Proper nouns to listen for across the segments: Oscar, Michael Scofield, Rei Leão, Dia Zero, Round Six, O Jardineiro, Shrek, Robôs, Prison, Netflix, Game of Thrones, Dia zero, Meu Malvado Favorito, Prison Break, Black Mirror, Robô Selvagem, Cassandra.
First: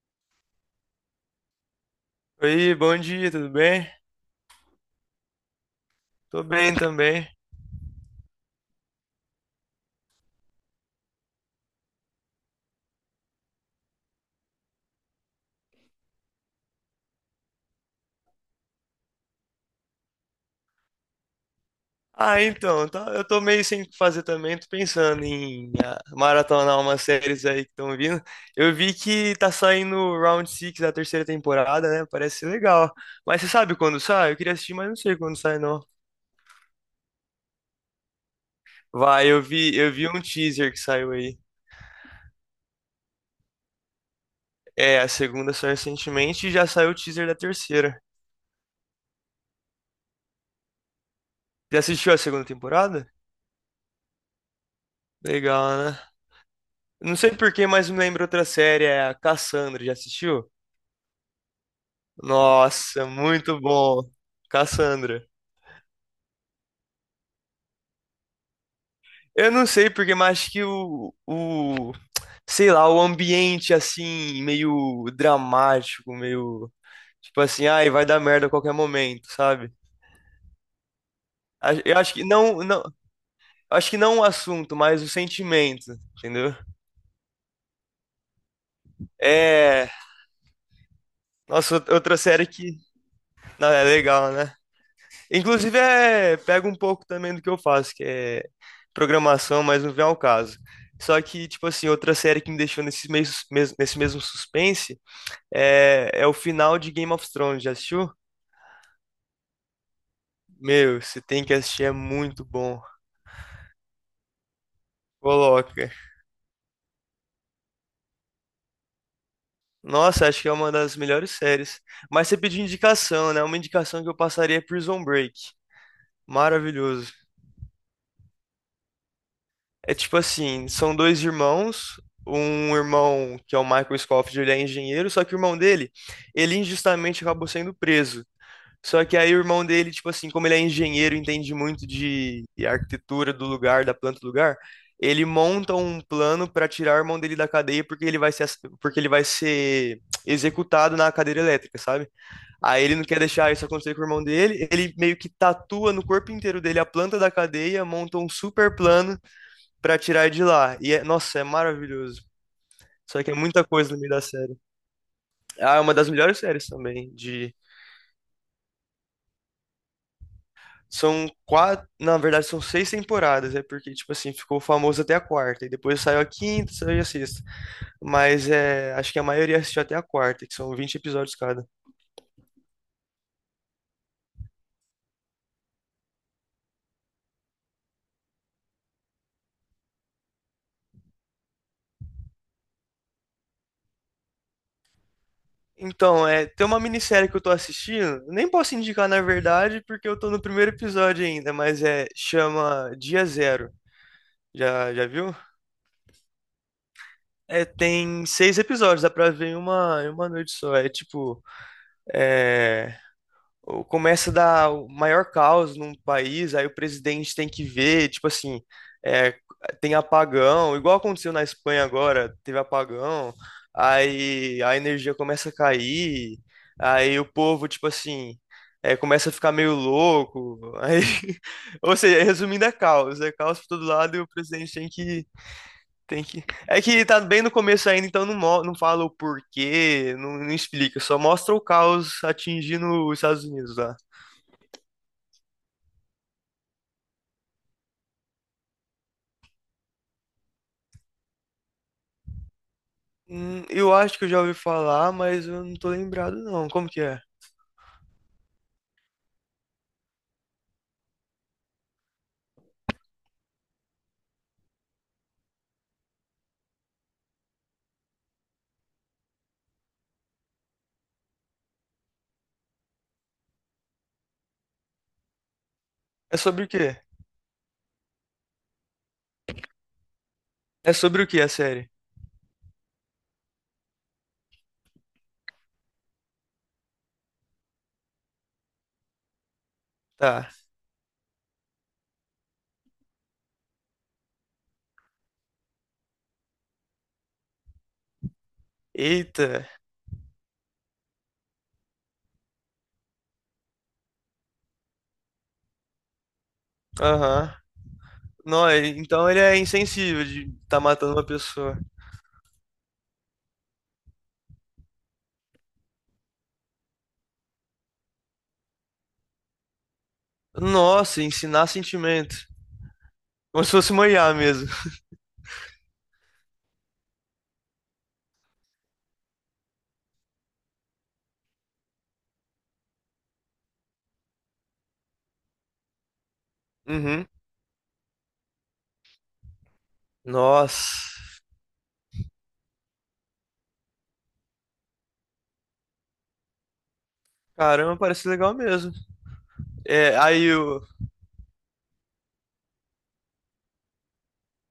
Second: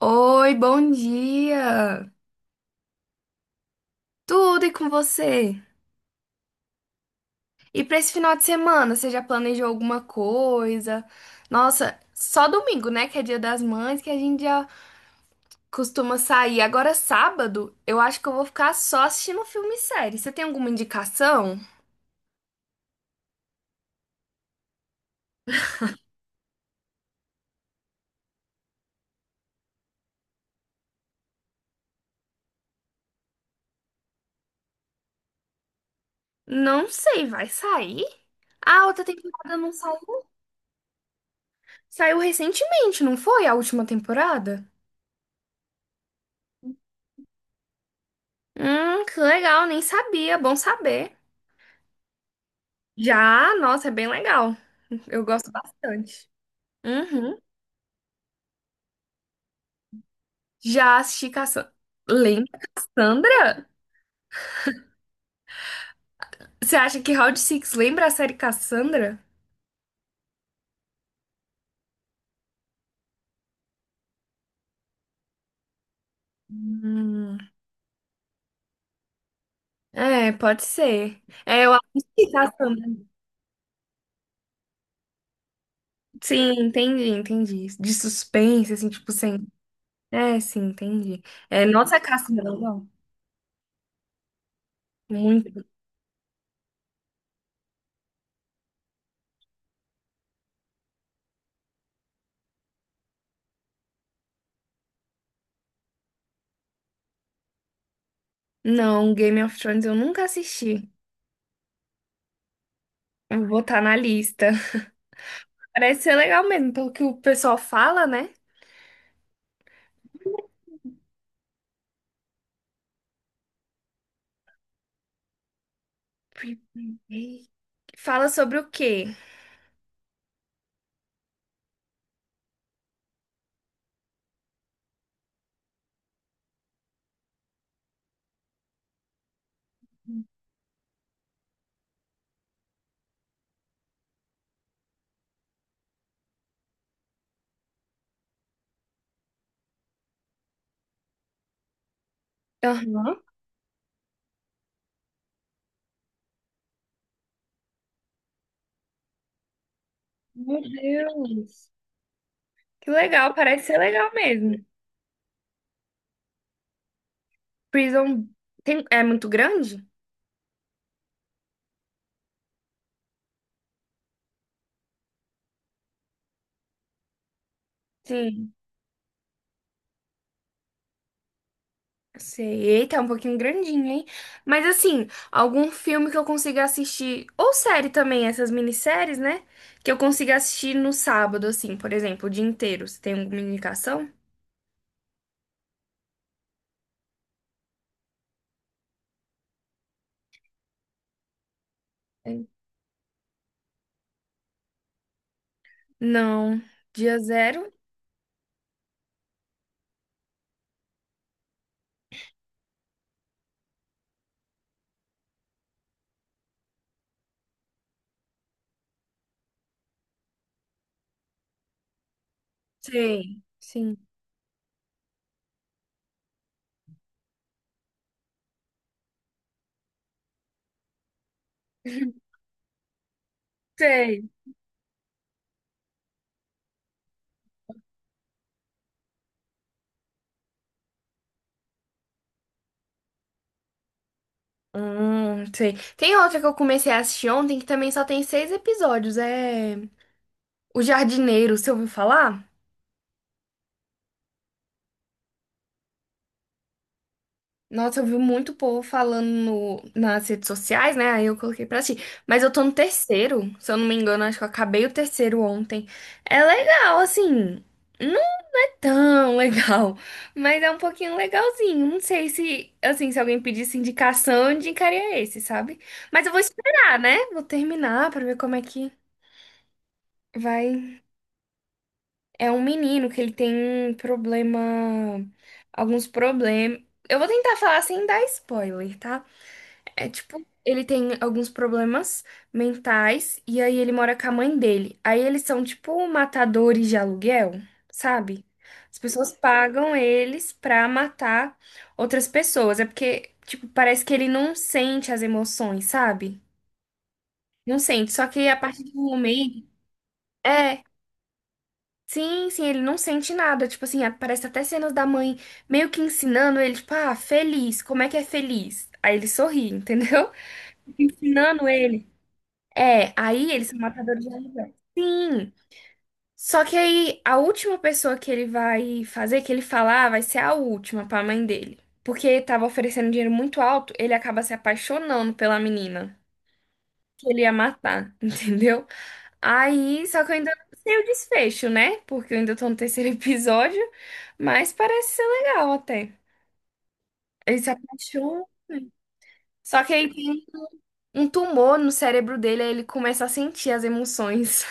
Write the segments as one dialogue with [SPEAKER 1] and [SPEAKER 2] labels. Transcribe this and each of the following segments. [SPEAKER 1] Oi, bom dia!
[SPEAKER 2] Oi, bom dia, tudo bem?
[SPEAKER 1] Tudo e com você?
[SPEAKER 2] Tô bem também.
[SPEAKER 1] E pra esse final de semana, você já planejou alguma coisa? Nossa, só domingo, né? Que é Dia das Mães, que a gente já costuma sair. Agora, sábado, eu acho que eu vou ficar só assistindo filme e série. Você tem alguma indicação?
[SPEAKER 2] Eu tô meio sem o que fazer também, tô pensando em maratonar umas séries aí que estão vindo. Eu vi que tá saindo o Round Six da terceira temporada, né? Parece ser legal. Mas você sabe quando sai? Eu queria assistir, mas não sei quando sai, não.
[SPEAKER 1] Não sei, vai sair? Ah, a outra
[SPEAKER 2] Vai, eu
[SPEAKER 1] temporada não
[SPEAKER 2] vi, eu vi
[SPEAKER 1] saiu?
[SPEAKER 2] um teaser que saiu aí.
[SPEAKER 1] Saiu recentemente, não foi? A última temporada?
[SPEAKER 2] É, a segunda saiu recentemente e já saiu o teaser da terceira.
[SPEAKER 1] Que legal, nem sabia, bom saber.
[SPEAKER 2] Já assistiu a segunda temporada?
[SPEAKER 1] Já, nossa, é bem legal. Eu gosto
[SPEAKER 2] Legal, né?
[SPEAKER 1] bastante.
[SPEAKER 2] Não sei
[SPEAKER 1] Uhum.
[SPEAKER 2] por que, mas me lembra outra série, é a Cassandra, já assistiu?
[SPEAKER 1] Já assisti Cassandra. Lembra
[SPEAKER 2] Nossa, muito
[SPEAKER 1] Cassandra?
[SPEAKER 2] bom. Cassandra.
[SPEAKER 1] Você acha que Round Six lembra a série Cassandra?
[SPEAKER 2] Eu não sei porque, mas acho que sei lá, o ambiente assim, meio dramático, meio,
[SPEAKER 1] Hum,
[SPEAKER 2] tipo assim, ai, vai dar merda a qualquer momento, sabe?
[SPEAKER 1] é, pode ser. É, eu
[SPEAKER 2] Eu acho que
[SPEAKER 1] assisti
[SPEAKER 2] não,
[SPEAKER 1] Cassandra.
[SPEAKER 2] acho que não o assunto, mas o sentimento,
[SPEAKER 1] Sim,
[SPEAKER 2] entendeu?
[SPEAKER 1] entendi, entendi. De suspense, assim, tipo, sem.
[SPEAKER 2] É,
[SPEAKER 1] É, sim, entendi. É,
[SPEAKER 2] nossa,
[SPEAKER 1] nossa, Cassandra, não.
[SPEAKER 2] não, é legal, né?
[SPEAKER 1] Muito.
[SPEAKER 2] Inclusive, é, pega um pouco também do que eu faço, que é programação, mas não vem ao caso. Só que, tipo assim, outra série que me deixou nesse nesse mesmo suspense é, é o final de Game of Thrones. Já assistiu?
[SPEAKER 1] Não, Game of Thrones eu nunca assisti.
[SPEAKER 2] Meu, você tem que assistir, é muito bom.
[SPEAKER 1] Eu vou botar na lista.
[SPEAKER 2] Coloca.
[SPEAKER 1] Parece ser legal mesmo, pelo que o pessoal fala, né?
[SPEAKER 2] Nossa, acho que é uma das melhores séries. Mas você pediu indicação, né? Uma indicação que eu passaria é Prison Break. Maravilhoso.
[SPEAKER 1] Fala sobre o quê?
[SPEAKER 2] É tipo assim, são dois irmãos, um irmão que é o Michael Scofield, ele é engenheiro, só que o irmão dele, ele injustamente acabou sendo preso. Só que aí o irmão dele, tipo assim, como ele é engenheiro, entende muito de arquitetura do lugar, da planta do lugar, ele monta um plano para tirar o irmão dele da cadeia porque ele vai ser, ass- porque ele vai ser executado na cadeira elétrica, sabe? Aí ele não quer
[SPEAKER 1] Aham.
[SPEAKER 2] deixar isso acontecer com o irmão dele, ele meio que tatua no corpo inteiro dele a planta da cadeia, monta um super plano pra tirar de
[SPEAKER 1] Meu
[SPEAKER 2] lá. E, é, nossa, é
[SPEAKER 1] Deus.
[SPEAKER 2] maravilhoso.
[SPEAKER 1] Que
[SPEAKER 2] Só que
[SPEAKER 1] legal,
[SPEAKER 2] é muita
[SPEAKER 1] parece ser
[SPEAKER 2] coisa no meio
[SPEAKER 1] legal
[SPEAKER 2] da série.
[SPEAKER 1] mesmo.
[SPEAKER 2] Ah, é uma das melhores séries também, de...
[SPEAKER 1] Prison tem... é muito grande?
[SPEAKER 2] São quatro, na verdade são seis temporadas, é porque, tipo assim, ficou famoso até a quarta, e depois saiu a quinta, saiu a sexta. Mas
[SPEAKER 1] Sim,
[SPEAKER 2] é, acho que a maioria assistiu até a quarta, que são vinte episódios cada.
[SPEAKER 1] eu sei. Eita, é um pouquinho grandinho, hein? Mas assim, algum filme que eu consiga assistir, ou série também, essas minisséries, né? Que eu consiga assistir no sábado, assim, por exemplo, o dia inteiro. Você tem alguma indicação?
[SPEAKER 2] Então, é, tem uma minissérie que eu tô assistindo, nem posso indicar na verdade, porque eu tô no primeiro episódio ainda, mas é,
[SPEAKER 1] Tem.
[SPEAKER 2] chama Dia Zero. Já, já viu?
[SPEAKER 1] Não. Dia
[SPEAKER 2] É,
[SPEAKER 1] zero?
[SPEAKER 2] tem seis episódios, dá pra ver em em uma noite só. É tipo, é, começa a dar o maior caos num país, aí o presidente tem que ver, tipo assim, é, tem apagão, igual aconteceu na Espanha agora, teve apagão,
[SPEAKER 1] Sei. Sim.
[SPEAKER 2] aí a energia começa a cair, aí o povo, tipo assim, é, começa a ficar meio louco, aí, ou seja, resumindo, é caos por todo lado e
[SPEAKER 1] Sei.
[SPEAKER 2] o presidente tem que... É que tá bem no começo ainda, então não, não fala o porquê, não explica, só mostra o caos atingindo os Estados Unidos lá.
[SPEAKER 1] Sei. Tem outra que eu comecei a assistir ontem que também só tem 6 episódios. É O Jardineiro, você ouviu falar?
[SPEAKER 2] Eu acho que eu já ouvi falar, mas eu não tô lembrado não. Como que é?
[SPEAKER 1] Nossa, eu vi muito povo falando nas redes sociais, né? Aí eu coloquei pra assistir. Mas eu tô no terceiro, se eu não me engano, acho que eu acabei o terceiro ontem. É legal, assim. Não é tão legal, mas é um pouquinho legalzinho. Não sei se, assim, se alguém pedisse indicação, eu indicaria esse, sabe? Mas eu
[SPEAKER 2] É
[SPEAKER 1] vou
[SPEAKER 2] sobre o quê?
[SPEAKER 1] esperar, né? Vou terminar pra ver como é que
[SPEAKER 2] É
[SPEAKER 1] vai.
[SPEAKER 2] sobre o quê a série?
[SPEAKER 1] É um menino que ele tem um problema. Alguns problemas. Eu vou tentar falar sem dar spoiler, tá? É tipo,
[SPEAKER 2] Tá.
[SPEAKER 1] ele tem alguns problemas mentais e aí ele mora com a mãe dele. Aí eles são tipo matadores de aluguel, sabe? As pessoas
[SPEAKER 2] Eita.
[SPEAKER 1] pagam eles pra matar outras pessoas. É porque, tipo, parece que ele não sente as emoções, sabe?
[SPEAKER 2] Aham.
[SPEAKER 1] Não sente. Só que a
[SPEAKER 2] Não,
[SPEAKER 1] partir do
[SPEAKER 2] então ele é
[SPEAKER 1] momento.
[SPEAKER 2] insensível de tá
[SPEAKER 1] É.
[SPEAKER 2] matando uma pessoa.
[SPEAKER 1] Sim, sim, ele não sente nada. Tipo assim, parece até cenas da mãe meio que ensinando ele, tipo, ah, feliz, como é que é feliz? Aí ele sorri, entendeu?
[SPEAKER 2] Nossa, ensinar
[SPEAKER 1] Ensinando ele.
[SPEAKER 2] sentimento.
[SPEAKER 1] É, aí
[SPEAKER 2] Como
[SPEAKER 1] eles
[SPEAKER 2] se
[SPEAKER 1] são
[SPEAKER 2] fosse uma
[SPEAKER 1] matadores
[SPEAKER 2] IA
[SPEAKER 1] de
[SPEAKER 2] mesmo.
[SPEAKER 1] aluguel. Sim. Só que aí a última pessoa que ele vai fazer, que ele falar, vai ser a última pra mãe dele. Porque tava oferecendo dinheiro muito alto, ele acaba se apaixonando pela menina
[SPEAKER 2] Uhum.
[SPEAKER 1] que ele ia matar, entendeu? Aí, só que eu ainda não sei o
[SPEAKER 2] Nossa.
[SPEAKER 1] desfecho, né? Porque eu ainda tô no terceiro episódio, mas parece ser legal até. Ele se
[SPEAKER 2] Caramba, parece
[SPEAKER 1] apaixona.
[SPEAKER 2] legal mesmo.
[SPEAKER 1] Só que aí
[SPEAKER 2] É,
[SPEAKER 1] tem
[SPEAKER 2] aí o.
[SPEAKER 1] um tumor no cérebro dele, aí ele começa a sentir as emoções.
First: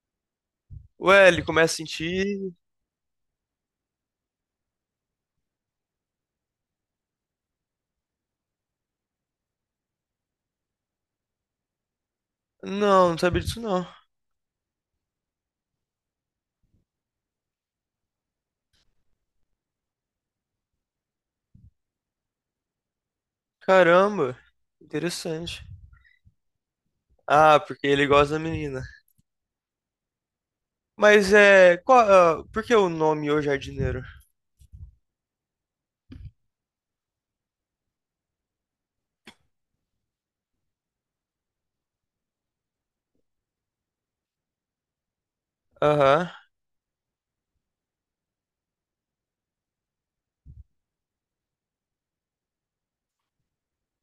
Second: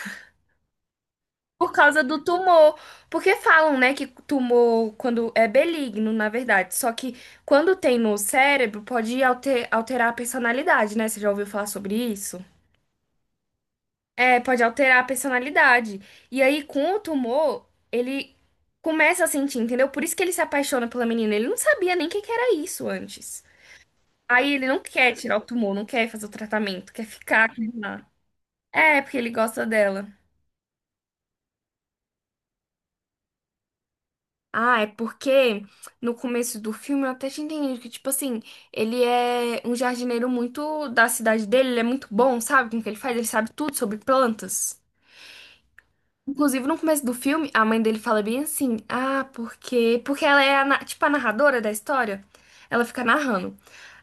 [SPEAKER 2] Ué, ele
[SPEAKER 1] Por
[SPEAKER 2] começa a
[SPEAKER 1] causa do
[SPEAKER 2] sentir.
[SPEAKER 1] tumor. Porque falam, né, que tumor quando é benigno, na verdade. Só que quando tem no cérebro, pode alterar a personalidade, né? Você já ouviu falar sobre isso?
[SPEAKER 2] Não, não sabia disso não.
[SPEAKER 1] É, pode alterar a personalidade. E aí, com o tumor, ele começa a sentir, entendeu? Por isso que ele se apaixona pela menina. Ele não sabia nem o que que era isso antes.
[SPEAKER 2] Caramba,
[SPEAKER 1] Aí ele não quer tirar o
[SPEAKER 2] interessante.
[SPEAKER 1] tumor, não quer fazer o tratamento, quer ficar
[SPEAKER 2] Ah,
[SPEAKER 1] com
[SPEAKER 2] porque
[SPEAKER 1] ela.
[SPEAKER 2] ele gosta da menina.
[SPEAKER 1] É, porque ele gosta dela.
[SPEAKER 2] Mas é. Qual, ah, por que o nome O Jardineiro?
[SPEAKER 1] Ah, é porque no começo do filme eu até tinha entendido que, tipo assim, ele é um jardineiro muito da cidade dele, ele é muito bom, sabe? Com o que ele faz, ele sabe tudo sobre plantas.
[SPEAKER 2] Aham.
[SPEAKER 1] Inclusive, no começo do filme, a mãe dele fala bem assim: ah, porque. Porque ela é, a, tipo, a narradora da história. Ela fica narrando.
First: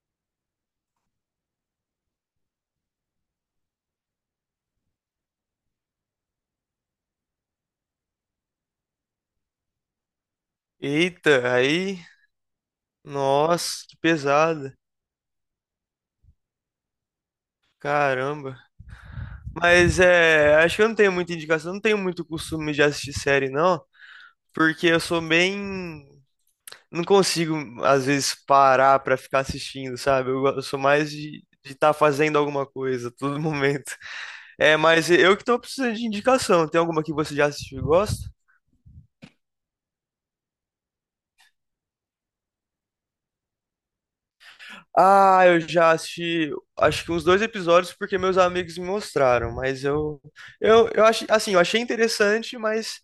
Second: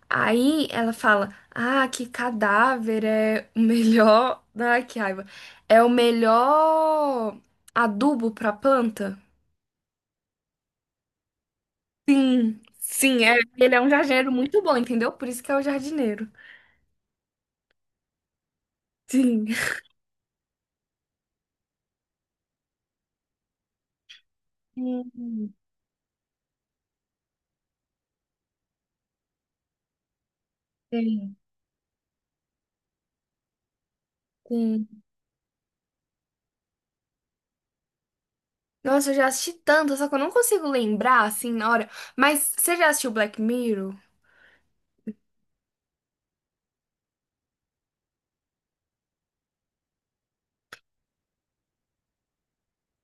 [SPEAKER 1] Aí ela fala: ah, que cadáver é o melhor. Ai, que raiva. É o melhor adubo pra planta.
[SPEAKER 2] Eita, aí.
[SPEAKER 1] Sim, sim, é, ele é
[SPEAKER 2] Nossa,
[SPEAKER 1] um
[SPEAKER 2] que
[SPEAKER 1] jardineiro muito bom,
[SPEAKER 2] pesada.
[SPEAKER 1] entendeu? Por isso que é o jardineiro.
[SPEAKER 2] Caramba.
[SPEAKER 1] Sim.
[SPEAKER 2] Mas é. Acho que eu não tenho muita indicação. Eu não tenho muito costume de assistir série, não. Porque eu sou
[SPEAKER 1] Sim,
[SPEAKER 2] bem. Não consigo, às vezes, parar pra ficar assistindo, sabe? Eu, eu sou mais
[SPEAKER 1] sim,
[SPEAKER 2] de estar fazendo alguma coisa a todo momento. É,
[SPEAKER 1] sim.
[SPEAKER 2] mas eu que tô precisando de indicação. Tem alguma que você já assistiu e gosta?
[SPEAKER 1] Nossa, eu já assisti tanto, só que eu não consigo lembrar assim na hora. Mas você já assistiu Black Mirror?
[SPEAKER 2] Ah, eu já assisti, acho que uns dois episódios porque meus amigos me mostraram, mas eu acho assim, eu achei interessante, mas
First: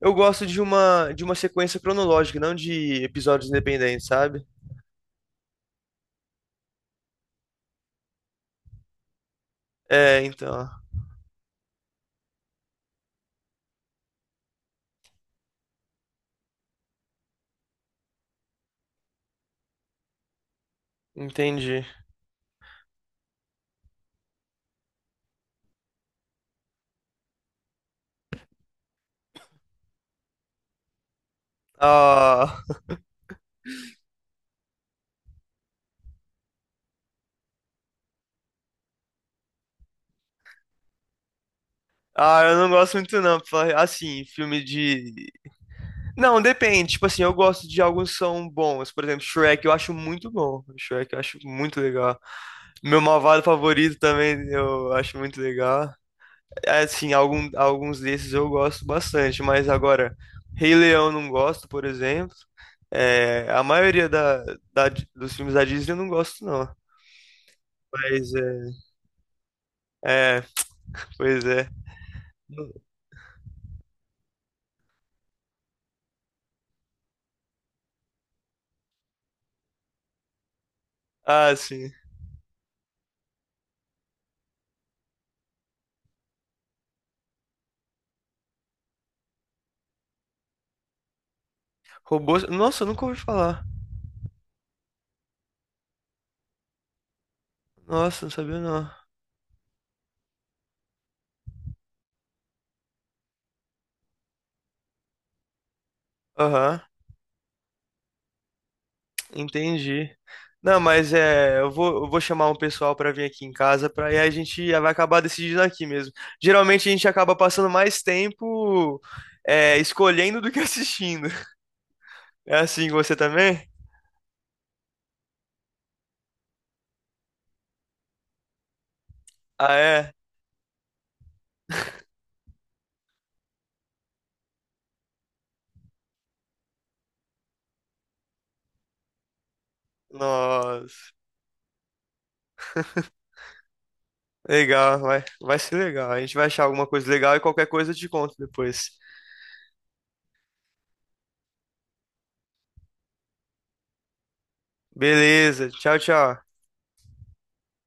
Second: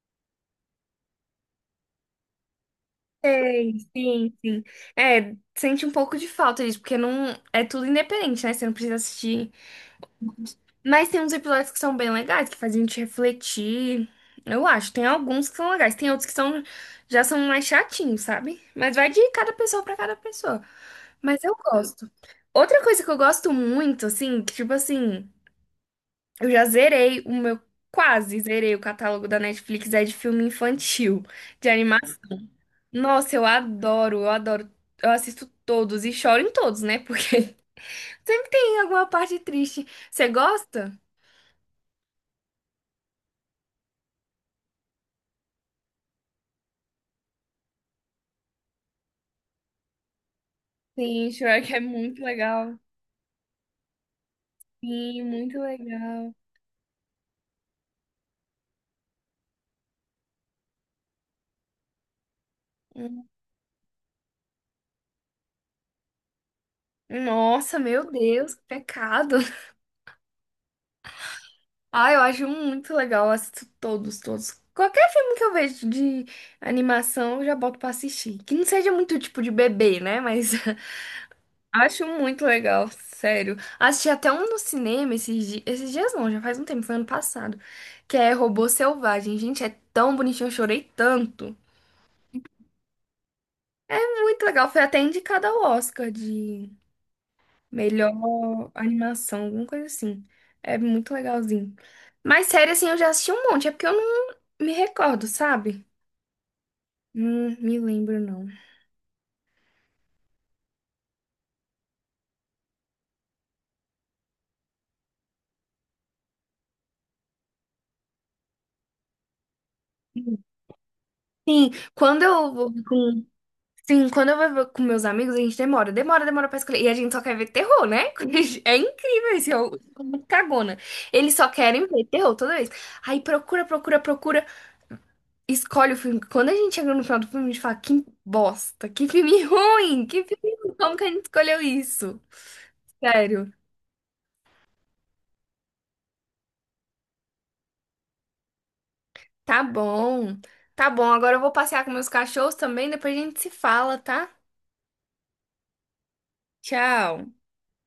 [SPEAKER 2] eu gosto de uma sequência cronológica, não de episódios
[SPEAKER 1] Sei,
[SPEAKER 2] independentes,
[SPEAKER 1] sim,
[SPEAKER 2] sabe?
[SPEAKER 1] sim. É, sente um pouco de falta disso, porque não é tudo independente, né? Você não precisa assistir.
[SPEAKER 2] É, então,
[SPEAKER 1] Mas tem uns episódios que são bem legais, que fazem a gente refletir. Eu acho, tem alguns que são legais, tem outros que são já são mais chatinhos, sabe? Mas vai de cada pessoa pra cada pessoa. Mas eu
[SPEAKER 2] entendi.
[SPEAKER 1] gosto. Outra coisa que eu gosto muito, assim, que tipo assim, eu já zerei o meu, quase zerei o catálogo da Netflix, é de filme infantil, de animação.
[SPEAKER 2] Ah,
[SPEAKER 1] Nossa, eu adoro, eu adoro. Eu assisto todos e choro em todos, né? Porque sempre tem alguma parte triste. Você gosta?
[SPEAKER 2] ah, eu não gosto muito não, assim, filme de Não, depende. Tipo assim, eu gosto de alguns que são bons. Por exemplo, Shrek eu acho muito bom. Shrek eu
[SPEAKER 1] Sim,
[SPEAKER 2] acho
[SPEAKER 1] Shrek
[SPEAKER 2] muito
[SPEAKER 1] é
[SPEAKER 2] legal.
[SPEAKER 1] muito legal.
[SPEAKER 2] Meu malvado favorito também eu acho
[SPEAKER 1] Sim,
[SPEAKER 2] muito
[SPEAKER 1] muito
[SPEAKER 2] legal.
[SPEAKER 1] legal.
[SPEAKER 2] É, assim, alguns desses eu gosto bastante, mas agora, Rei Leão não gosto, por exemplo.
[SPEAKER 1] Hum.
[SPEAKER 2] É, a maioria da, da- dos filmes da Disney eu não gosto, não.
[SPEAKER 1] Nossa, meu
[SPEAKER 2] Mas
[SPEAKER 1] Deus, que
[SPEAKER 2] é,
[SPEAKER 1] pecado.
[SPEAKER 2] é, pois é.
[SPEAKER 1] Ah, eu acho muito legal, eu assisto todos, todos. Qualquer filme que eu vejo de animação, eu já boto pra assistir. Que não seja muito tipo de bebê, né? Mas
[SPEAKER 2] Ah, sim.
[SPEAKER 1] acho muito legal, sério. Assisti até um no cinema esses dias não, já faz um tempo, foi ano passado, que é Robô Selvagem. Gente, é tão bonitinho, eu chorei tanto.
[SPEAKER 2] Robôs. Nossa, eu nunca ouvi falar.
[SPEAKER 1] É muito legal, foi até indicado ao Oscar de
[SPEAKER 2] Nossa, não sabia
[SPEAKER 1] melhor
[SPEAKER 2] não.
[SPEAKER 1] animação, alguma coisa assim. É muito legalzinho. Mas sério, assim, eu já assisti um monte. É porque eu não me recordo, sabe?
[SPEAKER 2] Aham.
[SPEAKER 1] Não me lembro, não.
[SPEAKER 2] Entendi. Não, mas é, eu vou chamar um pessoal para vir aqui em casa, para aí a gente vai acabar decidindo aqui mesmo. Geralmente a gente acaba passando mais tempo é, escolhendo do que assistindo.
[SPEAKER 1] Sim, quando eu
[SPEAKER 2] É
[SPEAKER 1] vou
[SPEAKER 2] assim com você
[SPEAKER 1] com...
[SPEAKER 2] também?
[SPEAKER 1] Sim, quando eu vou com meus amigos, a gente demora. Demora, demora pra escolher. E a gente só quer ver terror, né? É incrível isso. Eu
[SPEAKER 2] Ah,
[SPEAKER 1] sou
[SPEAKER 2] é?
[SPEAKER 1] muito cagona. Eles só querem ver terror toda vez. Aí procura, procura, procura. Escolhe o filme. Quando a gente chega no final do filme, a gente fala, que bosta, que filme ruim, que filme ruim, como que a
[SPEAKER 2] Nossa.
[SPEAKER 1] gente escolheu isso? Sério.
[SPEAKER 2] Legal, vai ser legal. A gente vai achar alguma coisa legal e qualquer coisa eu te conto depois.
[SPEAKER 1] Tá bom. Tá bom, agora eu vou passear com meus cachorros também, depois a gente se fala, tá?
[SPEAKER 2] Beleza, tchau, tchau.
[SPEAKER 1] Tchau.